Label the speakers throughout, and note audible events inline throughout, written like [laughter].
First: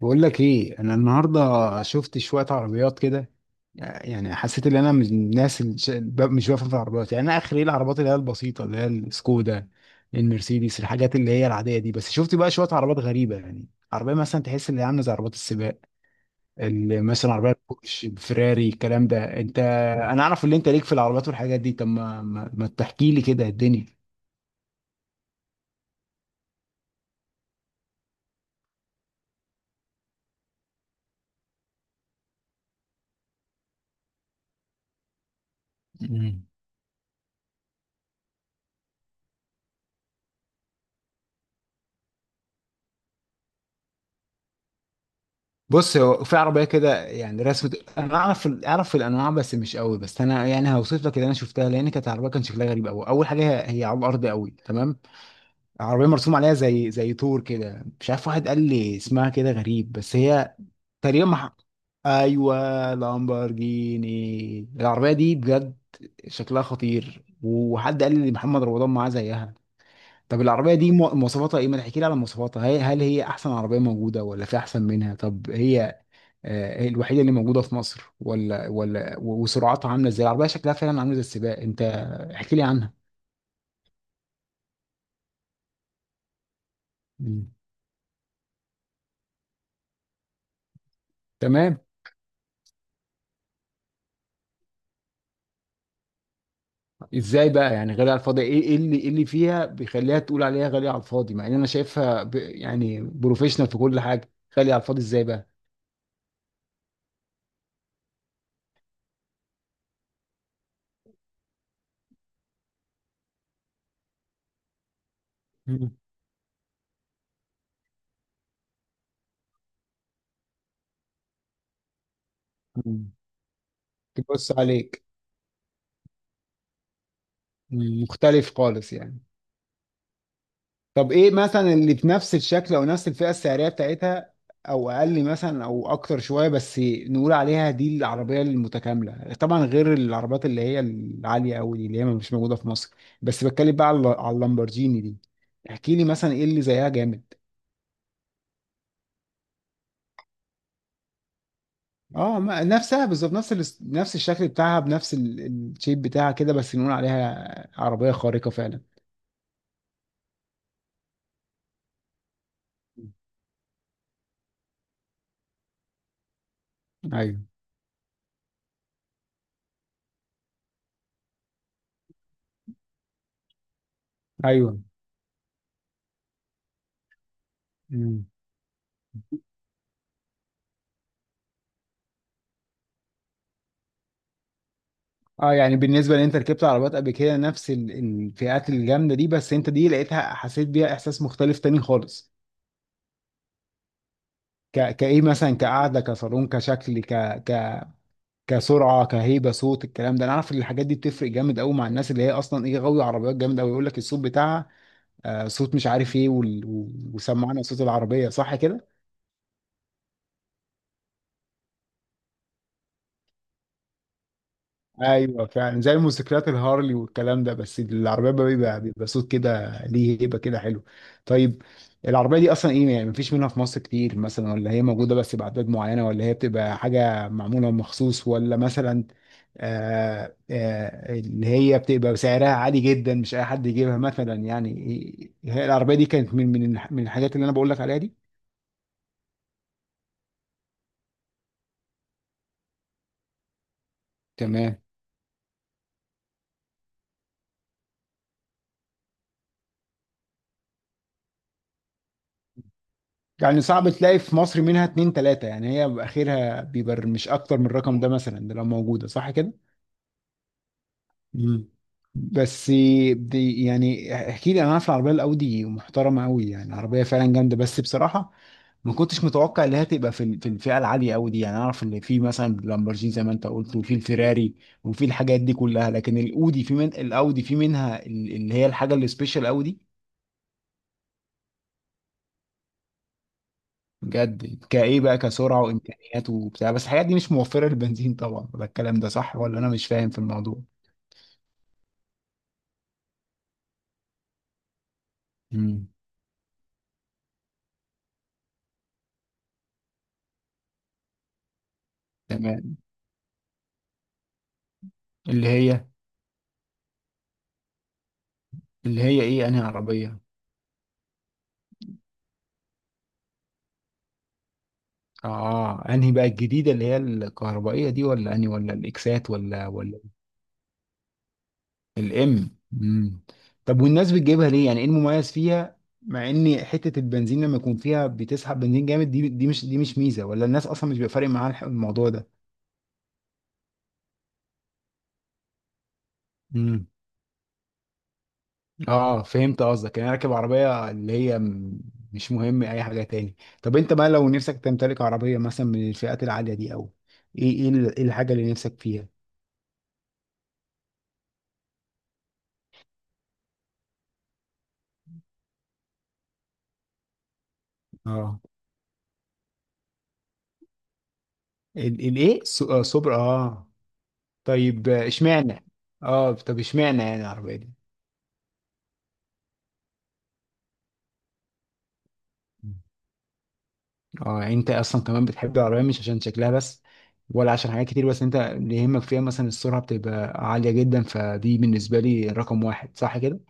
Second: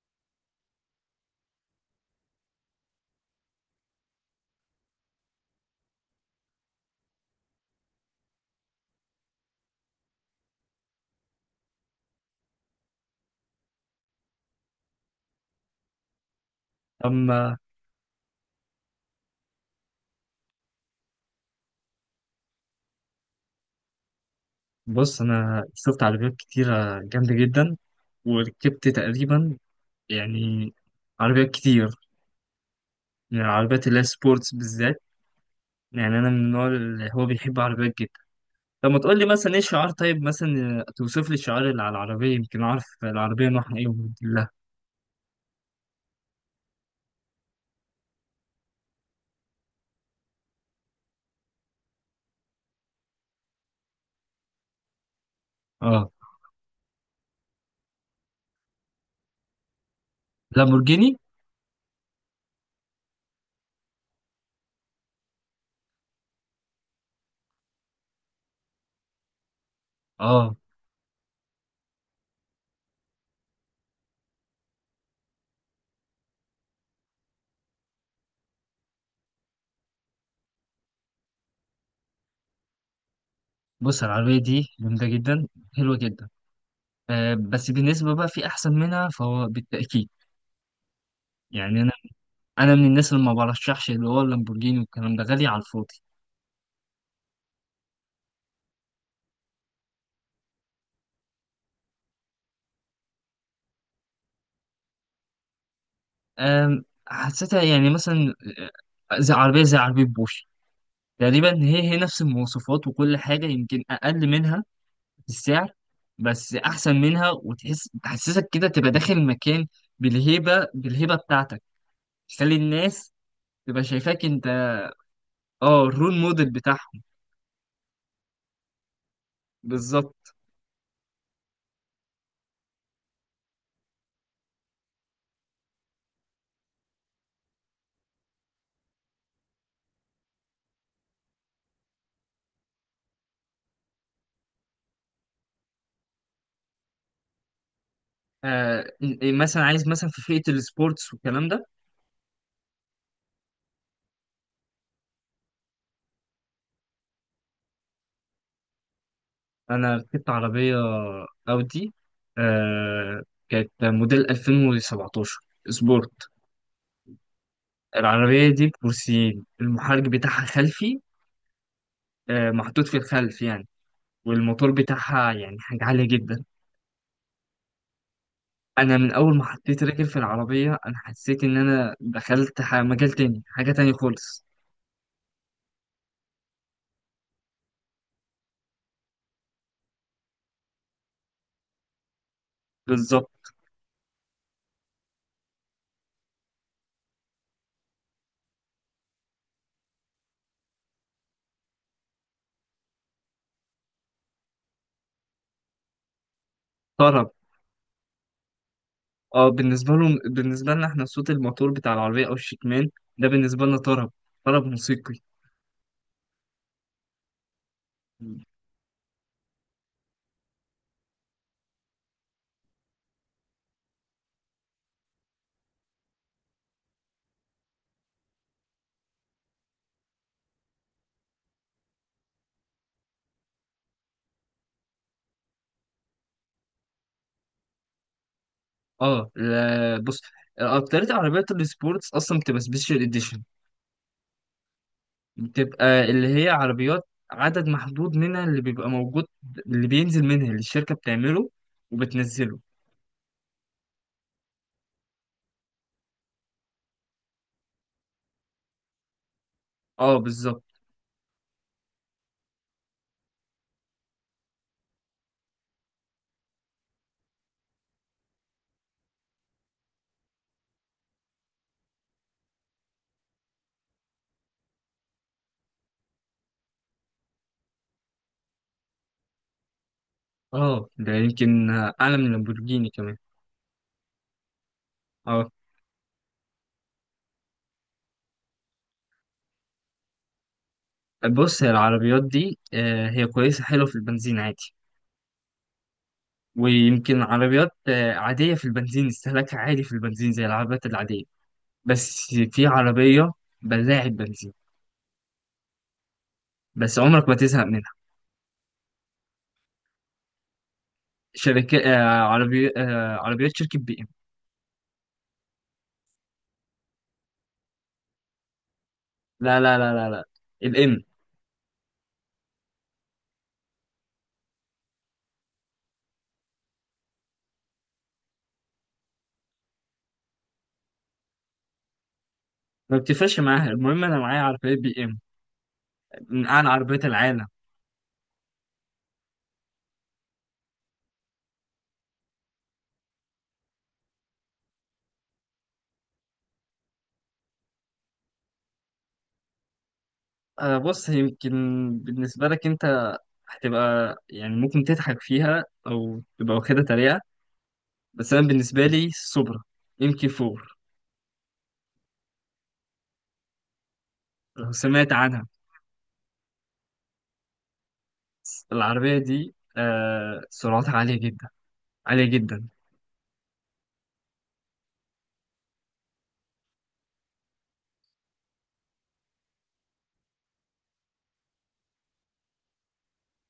Speaker 1: بقول لك ايه، انا النهارده شفت شويه عربيات كده. يعني حسيت ان انا من الناس اللي مش بفهم في العربيات. يعني انا اخر ايه العربيات اللي هي البسيطه، اللي هي السكودا، المرسيدس، الحاجات اللي هي العاديه دي. بس شفت بقى شويه عربيات غريبه، يعني عربيه مثلا تحس ان هي عامله زي عربيات السباق، اللي مثلا
Speaker 2: أما.
Speaker 1: عربيه بورش، فراري، الكلام ده. انت انا اعرف ان انت ليك في العربيات والحاجات دي، طب ما تحكي لي كده الدنيا.
Speaker 2: بص أنا شفت عربيات كتيرة جامدة جدا وركبت تقريبا، يعني عربيات كتير، يعني العربيات اللي هي سبورتس بالذات. يعني أنا من
Speaker 1: مم.
Speaker 2: النوع اللي هو بيحب عربيات جدا. طب ما تقول لي مثلا إيه الشعار، طيب مثلا توصف لي الشعار اللي على العربية يمكن أعرف العربية نوعها إيه وموديل لها.
Speaker 1: بص هو في عربيه كده يعني رسمة. انا اعرف الانواع بس مش قوي، بس انا يعني هوصف لك اللي انا شفتها، لان كانت عربيه كان شكلها غريب قوي. اول حاجه هي على الارض قوي، تمام؟ عربيه
Speaker 2: أه،
Speaker 1: مرسوم عليها زي طور كده، مش عارف، واحد قال لي اسمها كده غريب، بس هي
Speaker 2: لامبورجيني.
Speaker 1: تقريبا مح... ايوه، لامبورجيني. العربيه دي بجد شكلها خطير، وحد قال لي محمد رمضان معاه زيها. طب
Speaker 2: أه
Speaker 1: العربية دي مواصفاتها ايه؟ ما تحكي لي على مواصفاتها، هل هي أحسن عربية موجودة ولا في أحسن منها؟ طب هي الوحيده اللي موجوده في مصر ولا وسرعتها عامله ازاي؟ العربيه شكلها فعلا عامله زي السباق. انت احكي لي عنها.
Speaker 2: بص، العربية دي جامدة جدا، حلوة جدا. أه
Speaker 1: مم.
Speaker 2: بس بالنسبة بقى في أحسن منها فهو بالتأكيد.
Speaker 1: تمام.
Speaker 2: يعني أنا من الناس اللي ما برشحش اللي هو اللامبورجيني والكلام ده غالي على الفاضي.
Speaker 1: ازاي بقى يعني غالية على الفاضي؟ ايه إيه اللي فيها بيخليها تقول عليها غالية على الفاضي، مع ان انا شايفها يعني بروفيشنال في كل حاجة؟ غالية على الفاضي ازاي بقى؟
Speaker 2: حسيتها يعني مثلا زي عربيه زي عربيه بوش تقريبا، هي نفس المواصفات وكل حاجه يمكن اقل منها في السعر،
Speaker 1: مم.
Speaker 2: بس احسن منها وتحس تحسسك كده تبقى داخل المكان بالهيبه بتاعتك تخلي الناس
Speaker 1: مم.
Speaker 2: تبقى شايفاك انت.
Speaker 1: تبص عليك.
Speaker 2: اه الرول موديل بتاعهم.
Speaker 1: مختلف خالص يعني.
Speaker 2: بالظبط.
Speaker 1: طب ايه مثلا اللي بنفس الشكل او نفس الفئه السعريه بتاعتها، او اقل مثلا او اكتر شويه، بس نقول عليها دي العربيه المتكامله، طبعا غير العربيات اللي هي العاليه قوي دي اللي هي مش موجوده في مصر. بس بتكلم بقى على اللامبرجيني دي. احكي لي مثلا ايه اللي زيها جامد.
Speaker 2: آه مثلا عايز مثلا في فئه السبورتس والكلام ده.
Speaker 1: اه نفسها بالظبط، نفس نفس الشكل بتاعها، بنفس الشيب بتاعها كده، بس نقول عليها عربيه خارقه فعلا.
Speaker 2: انا ركبت عربيه اودي، آه كانت موديل 2017 سبورت.
Speaker 1: ايوه.
Speaker 2: العربيه دي بكرسيين، المحرك بتاعها خلفي، آه محطوط في الخلف يعني، والموتور
Speaker 1: ايوه.
Speaker 2: بتاعها يعني حاجه عاليه جدا. انا من اول ما حطيت رجل في العربيه انا حسيت ان انا دخلت مجال تاني، حاجه تاني خالص.
Speaker 1: اه يعني بالنسبه لان انت ركبت عربيات قبل كده نفس الفئات الجامده دي، بس انت دي لقيتها، حسيت بيها احساس مختلف تاني خالص.
Speaker 2: بالظبط.
Speaker 1: كايه مثلا، كقعده، كصالون، كشكل، ك... كسرعه، كهيبه، صوت، الكلام ده انا عارف ان الحاجات دي بتفرق جامد قوي مع الناس اللي هي اصلا ايه، غاويه عربيات جامد قوي. يقول لك الصوت بتاعها آه صوت مش عارف ايه
Speaker 2: طرب.
Speaker 1: وسمعنا صوت العربيه، صح كده؟
Speaker 2: اه بالنسبه لهم، بالنسبه لنا احنا صوت الموتور بتاع العربيه او الشكمان ده بالنسبه لنا طرب، طرب موسيقي.
Speaker 1: ايوه فعلا، زي الموتوسيكلات الهارلي والكلام ده، بس العربيه بقى بيبقى صوت كده ليه هيبه كده حلو. طيب، العربيه دي اصلا ايه يعني؟ مفيش منها في مصر كتير مثلا، ولا هي موجوده بس باعداد معينه، ولا هي بتبقى حاجه معموله مخصوص، ولا مثلا آه اللي هي بتبقى سعرها عالي جدا مش اي حد يجيبها مثلا يعني؟ هي العربيه دي كانت من من الحاجات اللي انا بقول لك عليها دي.
Speaker 2: اه لا بص، اكترية عربيات السبورتس اصلا بتبقى سبيشال اديشن.
Speaker 1: تمام.
Speaker 2: بتبقى اللي هي عربيات عدد محدود منها اللي بيبقى موجود، اللي بينزل منها اللي الشركة بتعمله وبتنزله.
Speaker 1: يعني صعب تلاقي في مصر منها اتنين تلاتة يعني؟ هي اخرها بيبقى مش اكتر من الرقم ده مثلا ده لو موجودة، صح كده؟
Speaker 2: اه بالظبط.
Speaker 1: مم. بس دي يعني احكي لي، انا عارف العربيه الاودي محترمه قوي، يعني عربيه فعلا جامده، بس بصراحه ما كنتش متوقع ان هي تبقى في في الفئه العاليه قوي دي. يعني اعرف ان في مثلا لامبرجيني زي ما انت قلت، وفي الفيراري، وفي الحاجات دي كلها، لكن الاودي في، من الاودي في منها اللي هي الحاجه السبيشال قوي.
Speaker 2: اه ده يمكن اعلى من لامبورجيني كمان.
Speaker 1: بجد كايه بقى،
Speaker 2: اه
Speaker 1: كسرعه وامكانيات وبتاع، بس الحاجات دي مش موفره للبنزين طبعا، ولا الكلام ده صح، ولا انا مش فاهم في الموضوع؟
Speaker 2: بص، هي العربيات دي هي كويسة حلوة في البنزين عادي،
Speaker 1: مم.
Speaker 2: ويمكن عربيات عادية في البنزين، استهلاكها عادي في البنزين زي العربيات العادية. بس في
Speaker 1: تمام.
Speaker 2: عربية بلاعة بنزين
Speaker 1: اللي هي
Speaker 2: بس عمرك ما تزهق منها.
Speaker 1: اللي هي ايه، انهي عربيه؟
Speaker 2: شركات عربي، عربيات شركة بي ام.
Speaker 1: اه انهي بقى، الجديده اللي هي الكهربائيه دي ولا انهي، ولا الاكسات،
Speaker 2: لا
Speaker 1: ولا
Speaker 2: لا لا
Speaker 1: ولا
Speaker 2: لا لا، الام.
Speaker 1: الام. امم. طب والناس بتجيبها ليه؟ يعني ايه المميز فيها مع ان حته البنزين لما يكون فيها بتسحب بنزين جامد؟ دي مش، دي مش ميزه، ولا الناس اصلا مش بيبقى فارق معاها الموضوع ده؟
Speaker 2: ما بتفرقش معاها، المهم انا معايا عربيات بي ام، من اعلى
Speaker 1: امم.
Speaker 2: عربيات العالم.
Speaker 1: اه فهمت قصدك، يعني راكب عربية اللي هي مش مهم اي حاجة تاني. طب انت بقى لو نفسك تمتلك عربية مثلا من الفئات العالية دي، او ايه، إيه الحاجة اللي نفسك فيها؟
Speaker 2: بص، يمكن بالنسبة لك انت هتبقى يعني ممكن تضحك فيها او تبقى واخدها تريقة، بس
Speaker 1: اه
Speaker 2: انا بالنسبة لي سوبرا ام كي 4،
Speaker 1: ال- الايه س- آه، سوبر، اه.
Speaker 2: لو
Speaker 1: طيب،
Speaker 2: سمعت عنها.
Speaker 1: اشمعنى؟ اه طب اشمعنى يعني العربية دي؟
Speaker 2: العربية دي سرعتها عالية جدا، عالية جدا.
Speaker 1: اه يعني انت اصلا كمان بتحب العربية مش عشان شكلها بس، ولا عشان حاجات كتير؟ بس انت اللي يهمك فيها مثلا السرعة بتبقى عالية جدا، فدي بالنسبة لي رقم واحد، صح كده؟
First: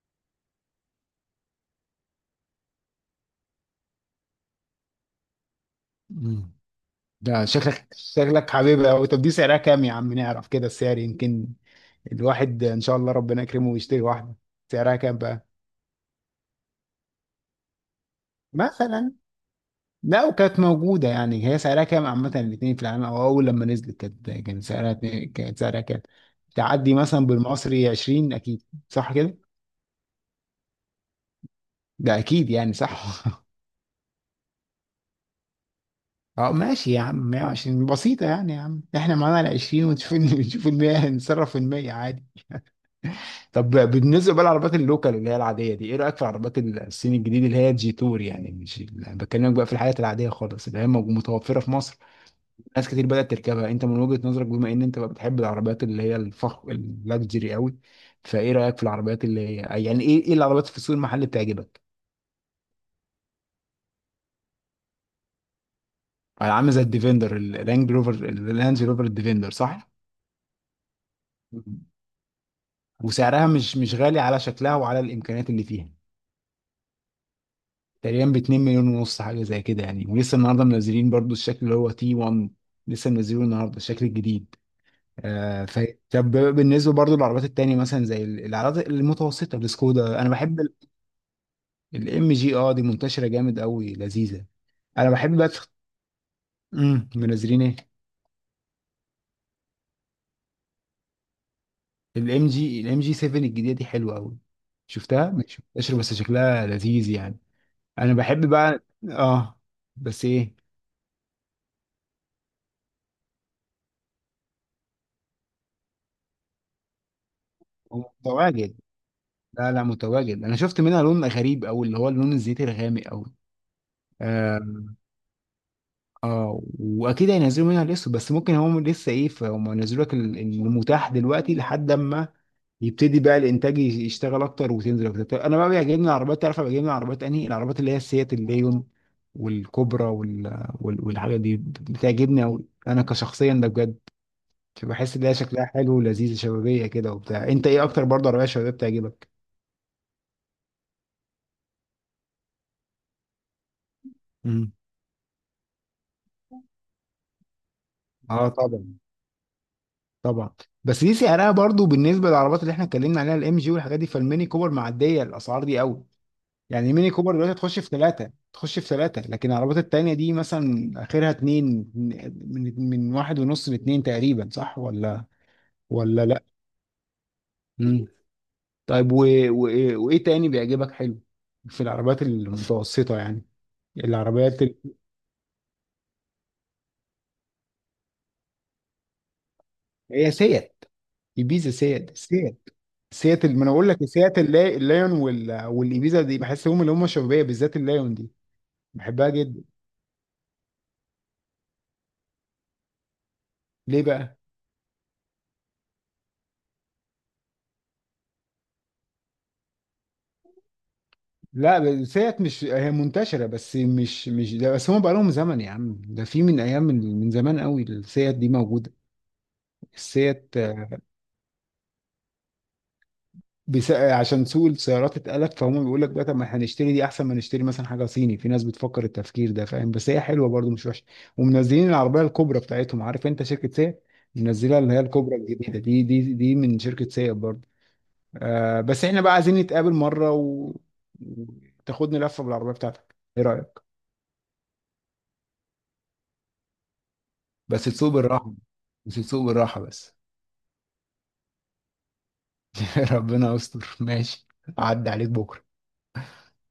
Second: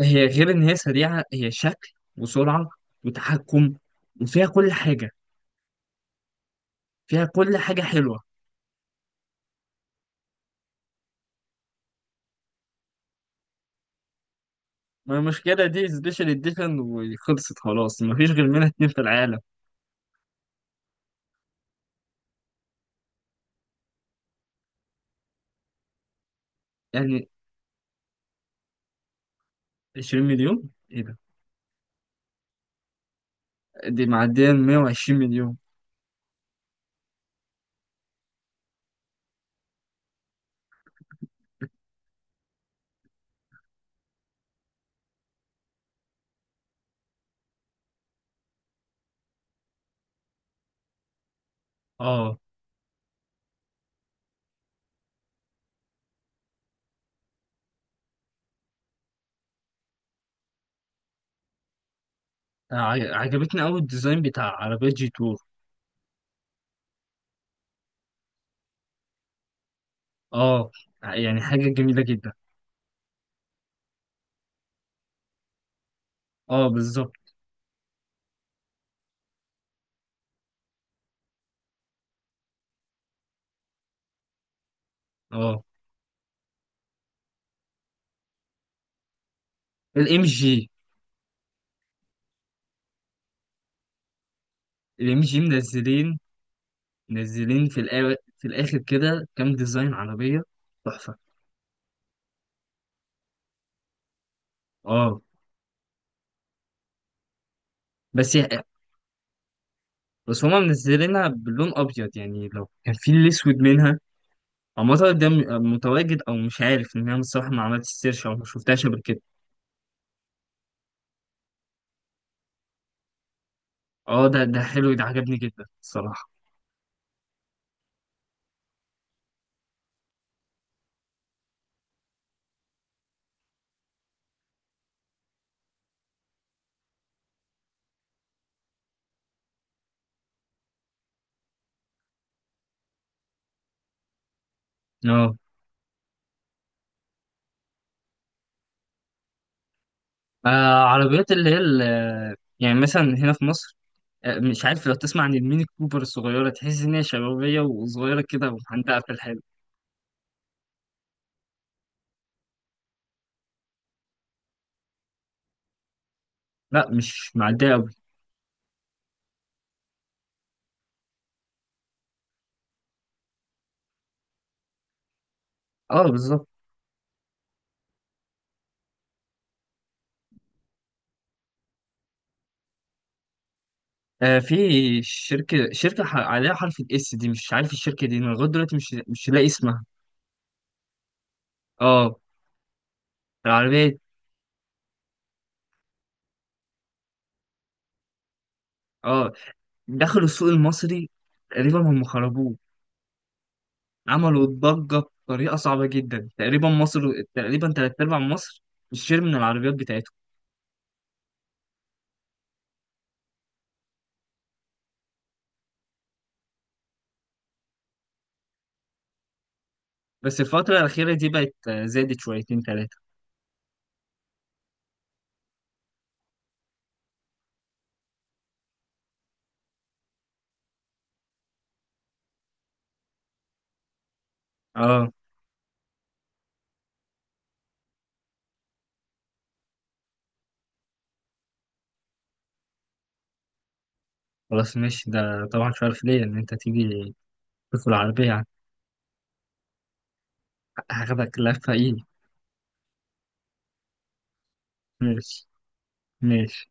Speaker 2: هي غير ان هي سريعة، هي شكل وسرعة وتحكم وفيها كل حاجة،
Speaker 1: مم.
Speaker 2: فيها
Speaker 1: ده
Speaker 2: كل حاجة
Speaker 1: شكلك
Speaker 2: حلوة.
Speaker 1: شكلك حبيبي أوي. طب دي سعرها كام يا عم، نعرف كده السعر، يمكن الواحد إن شاء الله ربنا يكرمه ويشتري واحدة. سعرها
Speaker 2: ما
Speaker 1: كام بقى؟
Speaker 2: المشكلة دي سبيشال اديشن وخلصت خلاص، مفيش غير منها اتنين في
Speaker 1: مثلا
Speaker 2: العالم.
Speaker 1: لو كانت موجودة يعني هي سعرها كام عامة، الاتنين في العالم، أو أول لما نزلت كانت، كان سعرها كانت سعرها كام؟ تعدي مثلا
Speaker 2: يعني
Speaker 1: بالمصري 20 أكيد، صح كده؟
Speaker 2: 20 مليون ايه ده؟
Speaker 1: ده أكيد يعني، صح. [laughs]
Speaker 2: دي معدية 120 مليون.
Speaker 1: اه ماشي يا عم، 120 بسيطة يعني، يا عم احنا معانا ال 20 ونشوف [laughs] نشوف ال 100، نتصرف في المية عادي. طب بالنسبه بقى للعربيات اللوكال اللي هي العاديه دي، ايه رايك في العربيات الصين الجديد اللي هي الجي تور؟ يعني مش بكلمك بقى في الحاجات العاديه خالص اللي هي متوفره في مصر.
Speaker 2: اه
Speaker 1: ناس كتير بدات تركبها، انت من وجهه نظرك، بما ان انت بقى بتحب العربيات اللي هي الفخم اللاكجري قوي، فايه رايك في العربيات اللي هي، يعني ايه، ايه العربيات في السوق المحلي بتعجبك؟
Speaker 2: عجبتني قوي الديزاين بتاع عربية جي تور.
Speaker 1: عامله زي الديفندر، الرانج روفر، الرانج روفر الديفندر، صح؟
Speaker 2: اه يعني حاجة
Speaker 1: مم.
Speaker 2: جميلة جدا.
Speaker 1: وسعرها مش غالي على شكلها وعلى الامكانيات اللي فيها.
Speaker 2: اه بالظبط.
Speaker 1: تقريبا ب 2 مليون ونص حاجه زي كده يعني. ولسه النهارده منزلين برضو الشكل اللي هو تي 1، لسه منزلينه النهارده الشكل الجديد.
Speaker 2: اه
Speaker 1: آه ف... طب بالنسبه برضو للعربيات التانية مثلا زي العربيات المتوسطه، السكودا
Speaker 2: الام
Speaker 1: انا بحب.
Speaker 2: جي.
Speaker 1: الام جي، اه دي منتشره جامد قوي، لذيذه. انا
Speaker 2: الام
Speaker 1: بحب
Speaker 2: جي
Speaker 1: بقى
Speaker 2: منزلين،
Speaker 1: منزلين
Speaker 2: منزلين
Speaker 1: ايه؟
Speaker 2: في في الاخر كده كام ديزاين عربية تحفة.
Speaker 1: الام جي، الام جي 7 الجديده دي حلوه قوي.
Speaker 2: اه
Speaker 1: شفتها مش منتشره، بس شكلها لذيذ يعني. انا
Speaker 2: بس
Speaker 1: بحب بقى، اه. بس
Speaker 2: بس
Speaker 1: ايه؟
Speaker 2: هما منزلينها باللون ابيض، يعني لو كان في الاسود منها. هو المطعم ده متواجد او مش عارف، ان انا الصراحه ما عملتش
Speaker 1: هو
Speaker 2: سيرش او ما
Speaker 1: متواجد؟
Speaker 2: شفتهاش قبل كده.
Speaker 1: لا لا متواجد، انا شفت منها لون غريب او اللي هو اللون الزيتي الغامق قوي،
Speaker 2: اه ده
Speaker 1: اه.
Speaker 2: ده حلو، ده عجبني جدا الصراحه.
Speaker 1: واكيد هينزلوا منها الاسود، بس ممكن هم لسه ايه، فهم ينزلوا لك المتاح دلوقتي لحد اما يبتدي بقى الانتاج يشتغل اكتر وتنزل اكتر. طب انا بقى بيعجبني العربيات، تعرف أنا بيعجبني العربيات انهي؟ العربيات اللي هي السيات، الليون، والكوبرا، والحاجات دي بتعجبني قوي انا كشخصيا ده بجد. بحس ان هي
Speaker 2: اه
Speaker 1: شكلها حلو ولذيذ، شبابيه كده وبتاع. انت ايه اكتر برضه عربيه شبابيه بتعجبك؟
Speaker 2: آه، عربيات اللي هي يعني مثلا هنا في مصر، مش
Speaker 1: مم.
Speaker 2: عارف لو تسمع عن الميني كوبر الصغيره، تحس ان هي شبابيه وصغيره كده
Speaker 1: اه طبعا،
Speaker 2: ومحندقه في الحلو.
Speaker 1: طبعا. بس دي سعرها برضو بالنسبه للعربيات اللي احنا اتكلمنا عليها، الام جي والحاجات دي، فالميني كوبر معديه الاسعار دي قوي.
Speaker 2: لا
Speaker 1: يعني ميني كوبر
Speaker 2: مش
Speaker 1: دلوقتي
Speaker 2: معديه
Speaker 1: تخش في
Speaker 2: قوي.
Speaker 1: ثلاثه، تخش في ثلاثه، لكن العربيات التانيه دي مثلا اخرها اتنين، من واحد ونص لاتنين تقريبا، صح ولا؟
Speaker 2: اه
Speaker 1: ولا لا.
Speaker 2: بالظبط.
Speaker 1: مم. طيب و... وايه تاني بيعجبك حلو في العربيات المتوسطه يعني؟
Speaker 2: آه في
Speaker 1: العربيات ال...
Speaker 2: شركه عليها حرف الاس دي، مش عارف الشركه دي، انا لغايه دلوقتي مش لاقي اسمها.
Speaker 1: هي سيات، ايبيزا، سيات
Speaker 2: اه
Speaker 1: سيات سيات، ما انا اقول
Speaker 2: العربيه.
Speaker 1: لك سيات، اللايون والايبيزا دي، بحس هم اللي هم شبابيه، بالذات اللايون دي بحبها
Speaker 2: اه
Speaker 1: جدا.
Speaker 2: دخلوا السوق المصري تقريبا هم خربوه،
Speaker 1: ليه بقى؟
Speaker 2: عملوا ضجة بطريقة صعبة جدا. تقريبا مصر، تقريبا تلات أرباع مصر بتشتري من العربيات بتاعتهم.
Speaker 1: لا بس هيت مش هي منتشره بس، مش ده بس، هم بقى لهم زمن يا عم، ده في من ايام، من زمان قوي السيات دي موجوده،
Speaker 2: بس
Speaker 1: السيات.
Speaker 2: الفترة
Speaker 1: آه،
Speaker 2: الأخيرة دي بقت زادت شويتين تلاتة.
Speaker 1: بس... آه، عشان سوق السيارات اتقلب، فهم بيقول لك بقى طب ما احنا نشتري دي احسن ما نشتري مثلا حاجه صيني، في ناس بتفكر التفكير ده، فاهم؟ بس هي حلوه برضو، مش وحشه. ومنزلين العربيه الكبرى بتاعتهم، عارف انت شركه سيات منزلها اللي هي
Speaker 2: اه
Speaker 1: الكبرى الجديده دي؟ دي من شركه سيات برضو. آه بس احنا بقى عايزين نتقابل مره وتاخدني لفه بالعربيه بتاعتك، ايه رايك؟
Speaker 2: خلاص ماشي، ده طبعا مش عارف ليه إن أنت تيجي
Speaker 1: بس
Speaker 2: تدخل
Speaker 1: تسوق
Speaker 2: العربية.
Speaker 1: بالراحة، بس تسوق بالراحة بس.
Speaker 2: هاخدك لفة إيه!
Speaker 1: [laughs] ربنا يستر، ماشي. عدى عليك
Speaker 2: ماشي،
Speaker 1: بكرة.
Speaker 2: ماشي.